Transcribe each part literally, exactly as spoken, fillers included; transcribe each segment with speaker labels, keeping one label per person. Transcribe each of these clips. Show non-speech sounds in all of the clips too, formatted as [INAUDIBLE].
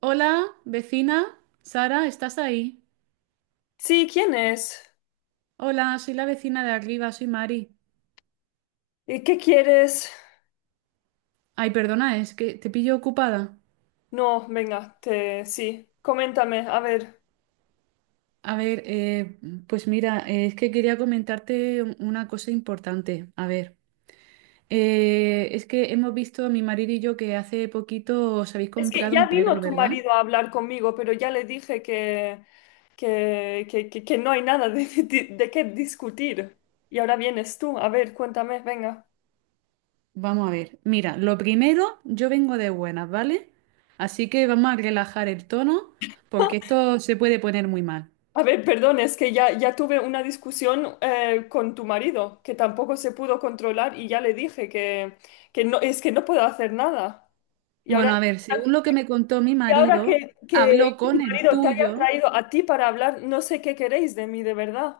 Speaker 1: Hola, vecina. Sara, ¿estás ahí?
Speaker 2: Sí, ¿quién es?
Speaker 1: Hola, soy la vecina de arriba, soy Mari.
Speaker 2: ¿Y qué quieres?
Speaker 1: Ay, perdona, es que te pillo ocupada.
Speaker 2: No, venga, te... sí, coméntame, a ver.
Speaker 1: A ver, eh, pues mira, eh, es que quería comentarte un- una cosa importante. A ver, eh, es que hemos visto mi marido y yo que hace poquito os habéis
Speaker 2: Es que
Speaker 1: comprado
Speaker 2: ya
Speaker 1: un
Speaker 2: vino
Speaker 1: perro,
Speaker 2: tu
Speaker 1: ¿verdad?
Speaker 2: marido a hablar conmigo, pero ya le dije que, que, que, que- que no hay nada de, [LAUGHS] de, de qué discutir. Y ahora vienes tú, a ver, cuéntame, venga.
Speaker 1: Vamos a ver. Mira, lo primero, yo vengo de buenas, ¿vale? Así que vamos a relajar el tono porque
Speaker 2: [LAUGHS]
Speaker 1: esto se puede poner muy mal.
Speaker 2: A ver, perdón, es que ya, ya tuve una discusión eh, con tu marido, que tampoco se pudo controlar y ya le dije que, que no, es que no puedo hacer nada. Y ahora
Speaker 1: Bueno, a ver, según lo que me contó mi
Speaker 2: Y ahora
Speaker 1: marido,
Speaker 2: que,
Speaker 1: habló
Speaker 2: que tu
Speaker 1: con el
Speaker 2: marido te haya
Speaker 1: tuyo.
Speaker 2: traído a ti para hablar, no sé qué queréis de mí, de verdad.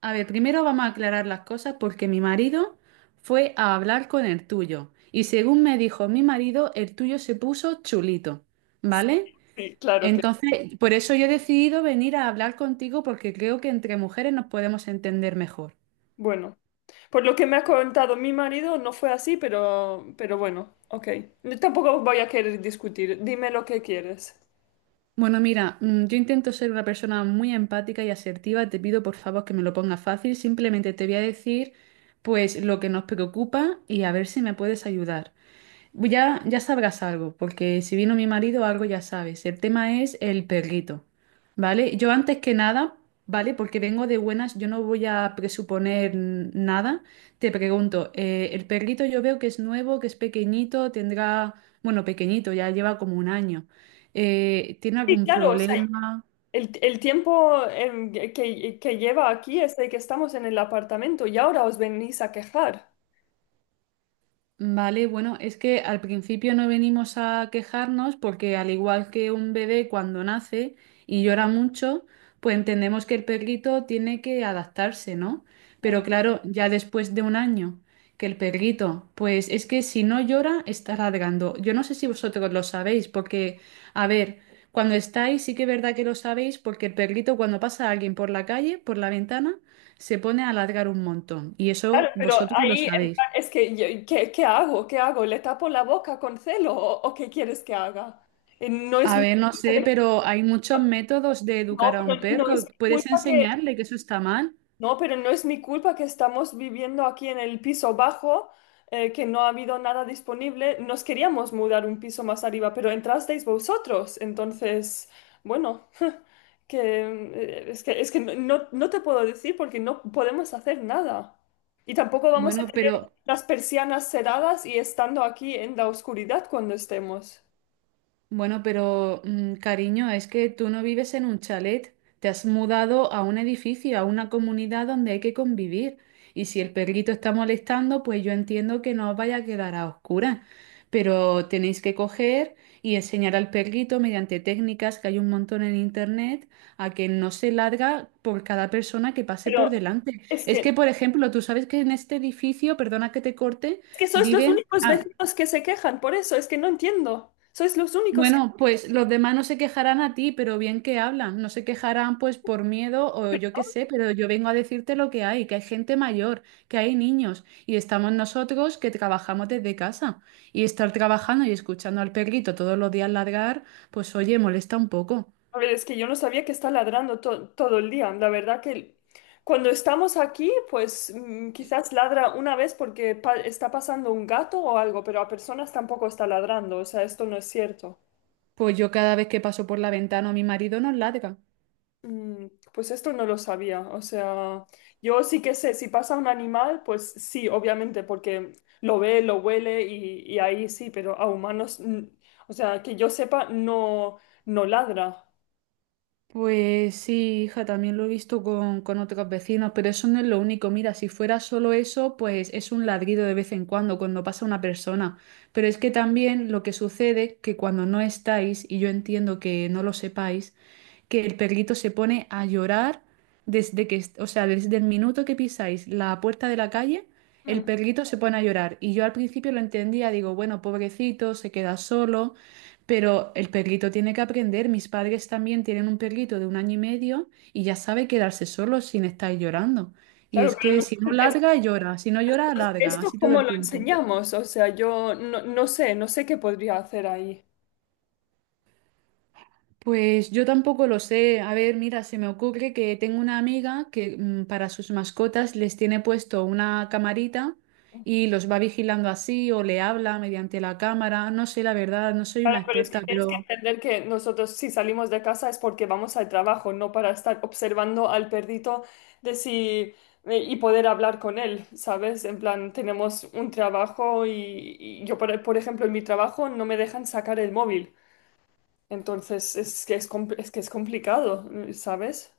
Speaker 1: A ver, primero vamos a aclarar las cosas porque mi marido fue a hablar con el tuyo. Y según me dijo mi marido, el tuyo se puso chulito, ¿vale?
Speaker 2: Sí, claro que.
Speaker 1: Entonces, por eso yo he decidido venir a hablar contigo porque creo que entre mujeres nos podemos entender mejor.
Speaker 2: Bueno, por lo que me ha contado mi marido, no fue así, pero, pero bueno, ok. Yo tampoco voy a querer discutir. Dime lo que quieres.
Speaker 1: Bueno, mira, mm, yo intento ser una persona muy empática y asertiva. Te pido por favor que me lo pongas fácil. Simplemente te voy a decir pues lo que nos preocupa y a ver si me puedes ayudar. Ya, ya sabrás algo, porque si vino mi marido, algo ya sabes. El tema es el perrito, ¿vale? Yo antes que nada, ¿vale? Porque vengo de buenas, yo no voy a presuponer n- nada. Te pregunto, eh, el perrito yo veo que es nuevo, que es pequeñito, tendrá, bueno, pequeñito, ya lleva como un año. Eh, ¿tiene
Speaker 2: Sí,
Speaker 1: algún
Speaker 2: claro, o sea,
Speaker 1: problema?
Speaker 2: el, el tiempo em, que, que lleva aquí es de que estamos en el apartamento y ahora os venís a quejar.
Speaker 1: Vale, bueno, es que al principio no venimos a quejarnos porque al igual que un bebé cuando nace y llora mucho, pues entendemos que el perrito tiene que adaptarse, ¿no? Pero claro, ya después de un año que el perrito, pues es que si no llora, está ladrando. Yo no sé si vosotros lo sabéis porque, a ver, cuando estáis sí que es verdad que lo sabéis porque el perrito cuando pasa a alguien por la calle, por la ventana, se pone a ladrar un montón y
Speaker 2: Claro,
Speaker 1: eso
Speaker 2: pero
Speaker 1: vosotros lo
Speaker 2: ahí en
Speaker 1: sabéis.
Speaker 2: plan, es que, yo- ¿qué, qué hago? ¿Qué hago? ¿Le tapo la boca con celo o, o qué quieres que haga? Eh, no es
Speaker 1: A
Speaker 2: mi
Speaker 1: ver, no
Speaker 2: culpa
Speaker 1: sé,
Speaker 2: de-
Speaker 1: pero hay muchos métodos de
Speaker 2: no,
Speaker 1: educar a un
Speaker 2: pero no es
Speaker 1: perro.
Speaker 2: mi
Speaker 1: Puedes
Speaker 2: culpa que,
Speaker 1: enseñarle que eso está mal.
Speaker 2: no, pero no es mi culpa que estamos viviendo aquí en el piso bajo, eh, que no ha habido nada disponible. Nos queríamos mudar un piso más arriba, pero entrasteis vosotros. Entonces, bueno. Que eh, es que, es que no, no no te puedo decir porque no podemos hacer nada. Y tampoco vamos a
Speaker 1: Bueno,
Speaker 2: tener
Speaker 1: pero
Speaker 2: las persianas cerradas y estando aquí en la oscuridad cuando estemos.
Speaker 1: Bueno, pero mm, cariño, es que tú no vives en un chalet, te has mudado a un edificio, a una comunidad donde hay que convivir. Y si el perrito está molestando, pues yo entiendo que no os vaya a quedar a oscuras, pero tenéis que coger y enseñar al perrito mediante técnicas que hay un montón en internet a que no se larga por cada persona que pase
Speaker 2: Pero
Speaker 1: por delante.
Speaker 2: es
Speaker 1: Es
Speaker 2: que,
Speaker 1: que, por ejemplo, tú sabes que en este edificio, perdona que te corte,
Speaker 2: es que sois los
Speaker 1: viven...
Speaker 2: únicos
Speaker 1: ah,
Speaker 2: vecinos que se quejan, por eso es que no entiendo. Sois los únicos que...
Speaker 1: bueno, pues los demás no se quejarán a ti, pero bien que hablan. No se quejarán pues por miedo o yo qué sé, pero yo vengo a decirte lo que hay, que hay gente mayor, que hay niños y estamos nosotros que trabajamos desde casa. Y estar trabajando y escuchando al perrito todos los días ladrar, pues oye, molesta un poco.
Speaker 2: A ver, es que yo no sabía que está ladrando to- todo el día. La verdad que cuando estamos aquí, pues mm, quizás ladra una vez porque pa- está pasando un gato o algo, pero a personas tampoco está ladrando. O sea, esto no es cierto.
Speaker 1: Pues yo cada vez que paso por la ventana a mi marido nos ladra.
Speaker 2: Mm, pues esto no lo sabía. O sea, yo sí que sé, si pasa un animal, pues sí, obviamente, porque lo ve, lo huele y, y ahí sí, pero a humanos, mm, o sea, que yo sepa, no, no ladra.
Speaker 1: Pues sí, hija, también lo he visto con, con otros vecinos, pero eso no es lo único. Mira, si fuera solo eso, pues es un ladrido de vez en cuando, cuando pasa una persona. Pero es que también lo que sucede, que cuando no estáis, y yo entiendo que no lo sepáis, que el perrito se pone a llorar desde que, o sea, desde el minuto que pisáis la puerta de la calle, el
Speaker 2: Mm,
Speaker 1: perrito se pone a llorar. Y yo al principio lo entendía, digo, bueno, pobrecito, se queda solo, pero el perrito tiene que aprender. Mis padres también tienen un perrito de un año y medio y ya sabe quedarse solo sin estar llorando. Y
Speaker 2: claro,
Speaker 1: es
Speaker 2: pero
Speaker 1: que
Speaker 2: no-
Speaker 1: si no
Speaker 2: es-
Speaker 1: ladra, llora, si no llora, ladra,
Speaker 2: esto
Speaker 1: así todo
Speaker 2: cómo
Speaker 1: el
Speaker 2: lo
Speaker 1: tiempo.
Speaker 2: enseñamos. O sea, yo no, no sé, no sé qué podría hacer ahí.
Speaker 1: Pues yo tampoco lo sé. A ver, mira, se me ocurre que tengo una amiga que mm, para sus mascotas les tiene puesto una camarita y los va vigilando así o le habla mediante la cámara. No sé, la verdad, no soy
Speaker 2: Claro,
Speaker 1: una
Speaker 2: pero es que
Speaker 1: experta,
Speaker 2: tienes que
Speaker 1: pero
Speaker 2: entender que nosotros si salimos de casa es porque vamos al trabajo, no para estar observando al perrito de si eh, y poder hablar con él, ¿sabes? En plan, tenemos un trabajo y, y yo, por, por ejemplo, en mi trabajo no me dejan sacar el móvil. Entonces es que es, compl- es que es complicado, ¿sabes?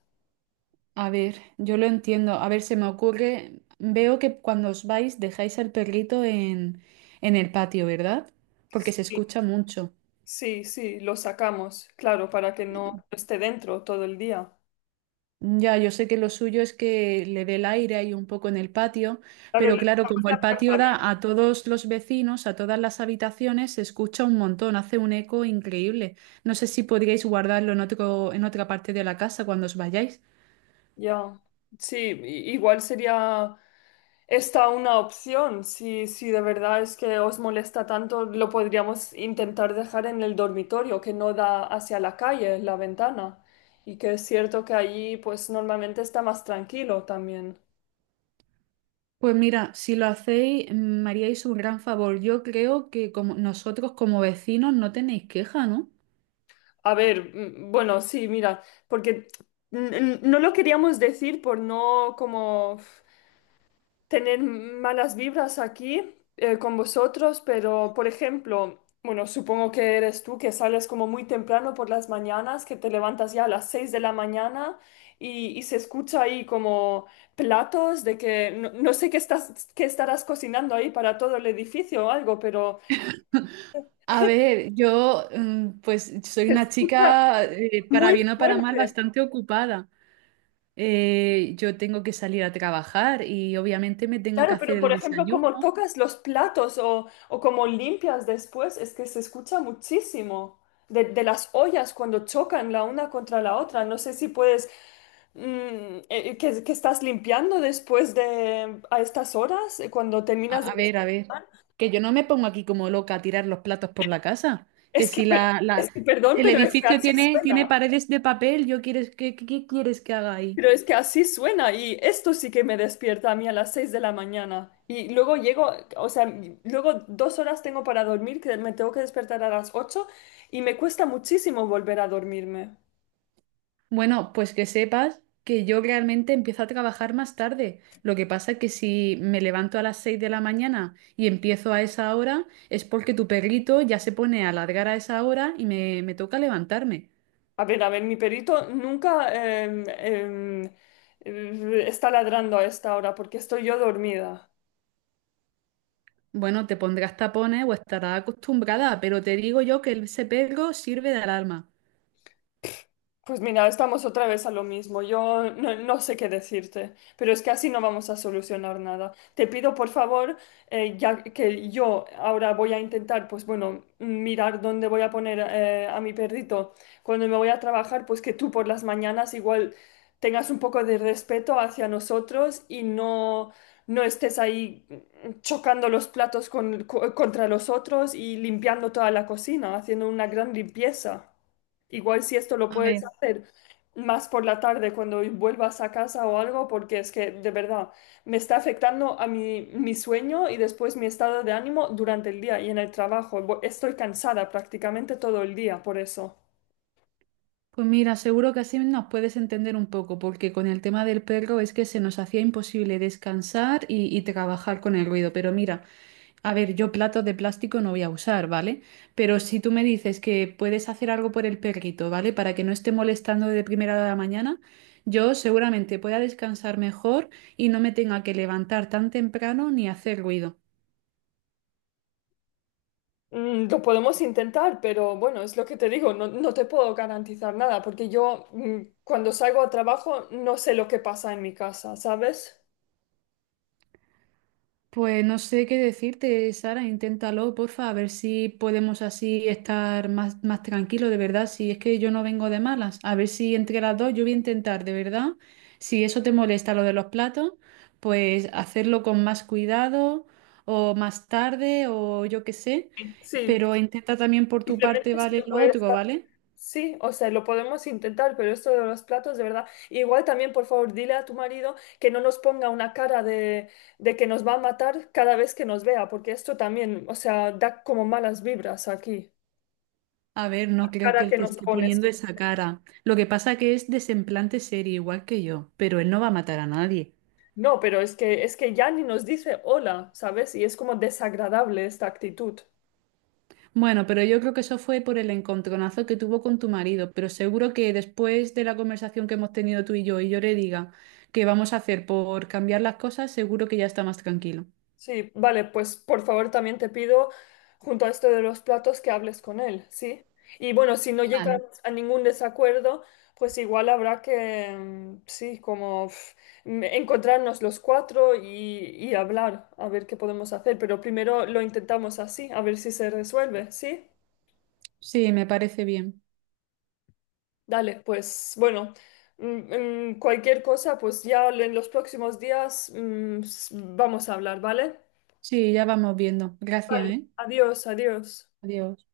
Speaker 1: a ver, yo lo entiendo. A ver, se me ocurre, veo que cuando os vais dejáis al perrito en, en el patio, ¿verdad? Porque se
Speaker 2: Sí,
Speaker 1: escucha mucho.
Speaker 2: sí, sí, lo sacamos, claro, para que no esté dentro todo el día.
Speaker 1: Ya, yo sé que lo suyo es que le dé el aire ahí un poco en el patio,
Speaker 2: Claro, le
Speaker 1: pero claro,
Speaker 2: dejamos
Speaker 1: como
Speaker 2: la
Speaker 1: el
Speaker 2: puerta
Speaker 1: patio
Speaker 2: abierta.
Speaker 1: da a todos los vecinos, a todas las habitaciones, se escucha un montón, hace un eco increíble. No sé si podríais guardarlo en otro, en otra parte de la casa cuando os vayáis.
Speaker 2: Ya, sí, i- igual sería. Está una opción, si, si de verdad es que os molesta tanto, lo podríamos intentar dejar en el dormitorio, que no da hacia la calle, la ventana. Y que es cierto que allí pues normalmente está más tranquilo también.
Speaker 1: Pues mira, si lo hacéis, mm, me haríais un gran favor. Yo creo que como nosotros como vecinos no tenéis queja, ¿no?
Speaker 2: A ver, mm, bueno, sí, mira, porque mm, mm, no lo queríamos decir por no como tener malas vibras aquí eh, con vosotros, pero por ejemplo, bueno, supongo que eres tú que sales como muy temprano por las mañanas, que te levantas ya a las seis de la mañana y, y se escucha ahí como platos de que no, no sé qué estás, qué estarás cocinando ahí para todo el edificio o algo, pero
Speaker 1: A ver, yo mm, pues soy
Speaker 2: se
Speaker 1: una
Speaker 2: escucha
Speaker 1: chica, eh, para
Speaker 2: muy
Speaker 1: bien o para mal,
Speaker 2: fuerte.
Speaker 1: bastante ocupada. Eh, yo tengo que salir a trabajar y obviamente me tengo que
Speaker 2: Claro,
Speaker 1: hacer
Speaker 2: pero
Speaker 1: el
Speaker 2: por ejemplo,
Speaker 1: desayuno.
Speaker 2: como tocas los platos o, o como limpias después, es que se escucha muchísimo de, de las ollas cuando chocan la una contra la otra. No sé si puedes, mm, eh, que, que estás limpiando después de, a estas horas, eh, cuando terminas
Speaker 1: A,
Speaker 2: de
Speaker 1: a ver, a ver,
Speaker 2: desayunar.
Speaker 1: que yo no me pongo aquí como loca a tirar los platos por la casa, que
Speaker 2: Es que,
Speaker 1: si
Speaker 2: per-
Speaker 1: la,
Speaker 2: es
Speaker 1: la-
Speaker 2: que, perdón,
Speaker 1: el
Speaker 2: pero es que
Speaker 1: edificio
Speaker 2: así
Speaker 1: tiene, tiene
Speaker 2: suena.
Speaker 1: paredes de papel, yo quieres, ¿qué, qué- qué quieres que haga ahí?
Speaker 2: Pero es que así suena y esto sí que me despierta a mí a las seis de la mañana. Y luego llego, o sea, luego dos horas tengo para dormir, que me tengo que despertar a las ocho y me cuesta muchísimo volver a dormirme.
Speaker 1: Bueno, pues que sepas que yo realmente empiezo a trabajar más tarde. Lo que pasa es que si me levanto a las seis de la mañana y empiezo a esa hora, es porque tu perrito ya se pone a ladrar a esa hora y me, me toca levantarme.
Speaker 2: A ver, a ver, mi perrito nunca em, em, eh, está ladrando a esta hora porque estoy yo dormida.
Speaker 1: Bueno, te pondrás tapones o estarás acostumbrada, pero te digo yo que ese perro sirve de alarma.
Speaker 2: Pues mira, estamos otra vez a lo mismo. Yo no, no sé qué decirte, pero es que así no vamos a solucionar nada. Te pido, por favor, eh, ya que yo ahora voy a intentar, pues bueno, mirar dónde voy a poner eh, a mi perrito cuando me voy a trabajar, pues que tú por las mañanas igual tengas un poco de respeto hacia nosotros y no, no estés ahí mm, chocando los platos con- co- contra los otros y limpiando toda la cocina, haciendo una gran limpieza. Igual si esto lo
Speaker 1: A
Speaker 2: puedes
Speaker 1: ver,
Speaker 2: hacer más por la tarde cuando vuelvas a casa o algo, porque es que de verdad me está afectando a mi, mi sueño y después mi estado de ánimo durante el día y en el trabajo. Bo- Estoy cansada prácticamente todo el día por eso.
Speaker 1: pues mira, seguro que así nos puedes entender un poco, porque con el tema del perro es que se nos hacía imposible descansar y, y trabajar con el ruido. Pero mira, a ver, yo platos de plástico no voy a usar, ¿vale? Pero si tú me dices que puedes hacer algo por el perrito, ¿vale? Para que no esté molestando de primera hora de la mañana, yo seguramente pueda descansar mejor y no me tenga que levantar tan temprano ni hacer ruido.
Speaker 2: Mm, lo podemos intentar, pero bueno, es lo que te digo, no, no te puedo garantizar nada, porque yo mm, cuando salgo a trabajo no sé lo que pasa en mi casa, ¿sabes?
Speaker 1: Pues no sé qué decirte, Sara, inténtalo, porfa, a ver si podemos así estar más, más tranquilos, de verdad, si es que yo no vengo de malas, a ver si entre las dos yo voy a intentar, de verdad, si eso te molesta lo de los platos, pues hacerlo con más cuidado o más tarde o yo qué sé,
Speaker 2: Sí,
Speaker 1: pero intenta también por tu parte,
Speaker 2: simplemente si
Speaker 1: ¿vale?
Speaker 2: lo
Speaker 1: Lo
Speaker 2: puedes
Speaker 1: otro, ¿vale?
Speaker 2: sí, o sea, lo podemos intentar, pero esto de los platos, de verdad. Igual también, por favor, dile a tu marido que no nos ponga una cara de, de que nos va a matar cada vez que nos vea, porque esto también, o sea, da como malas vibras aquí.
Speaker 1: A ver, no
Speaker 2: La
Speaker 1: creo que
Speaker 2: cara
Speaker 1: él
Speaker 2: que
Speaker 1: te
Speaker 2: nos
Speaker 1: esté
Speaker 2: pones.
Speaker 1: poniendo esa cara. Lo que pasa que es desemplante serio, igual que yo, pero él no va a matar a nadie.
Speaker 2: No, pero es que, es que ya ni nos dice hola, ¿sabes? Y es como desagradable esta actitud.
Speaker 1: Bueno, pero yo creo que eso fue por el encontronazo que tuvo con tu marido, pero seguro que después de la conversación que hemos tenido tú y yo y yo le diga que vamos a hacer por cambiar las cosas, seguro que ya está más tranquilo.
Speaker 2: Sí, vale, pues por favor también te pido, junto a esto de los platos, que hables con él, ¿sí? Y bueno, si no llegan
Speaker 1: Vale.
Speaker 2: a ningún desacuerdo, pues igual habrá que, mm, sí, como pf, mm, encontrarnos los cuatro y, y hablar, a ver qué podemos hacer, pero primero lo intentamos así, a ver si se resuelve, ¿sí?
Speaker 1: Sí, me parece bien.
Speaker 2: Dale, pues bueno, mm, mm, cualquier cosa, pues ya en los próximos días, mm, s- vamos a hablar, ¿vale?
Speaker 1: Sí, ya vamos viendo. Gracias,
Speaker 2: Vale,
Speaker 1: ¿eh?
Speaker 2: adiós, adiós.
Speaker 1: Adiós.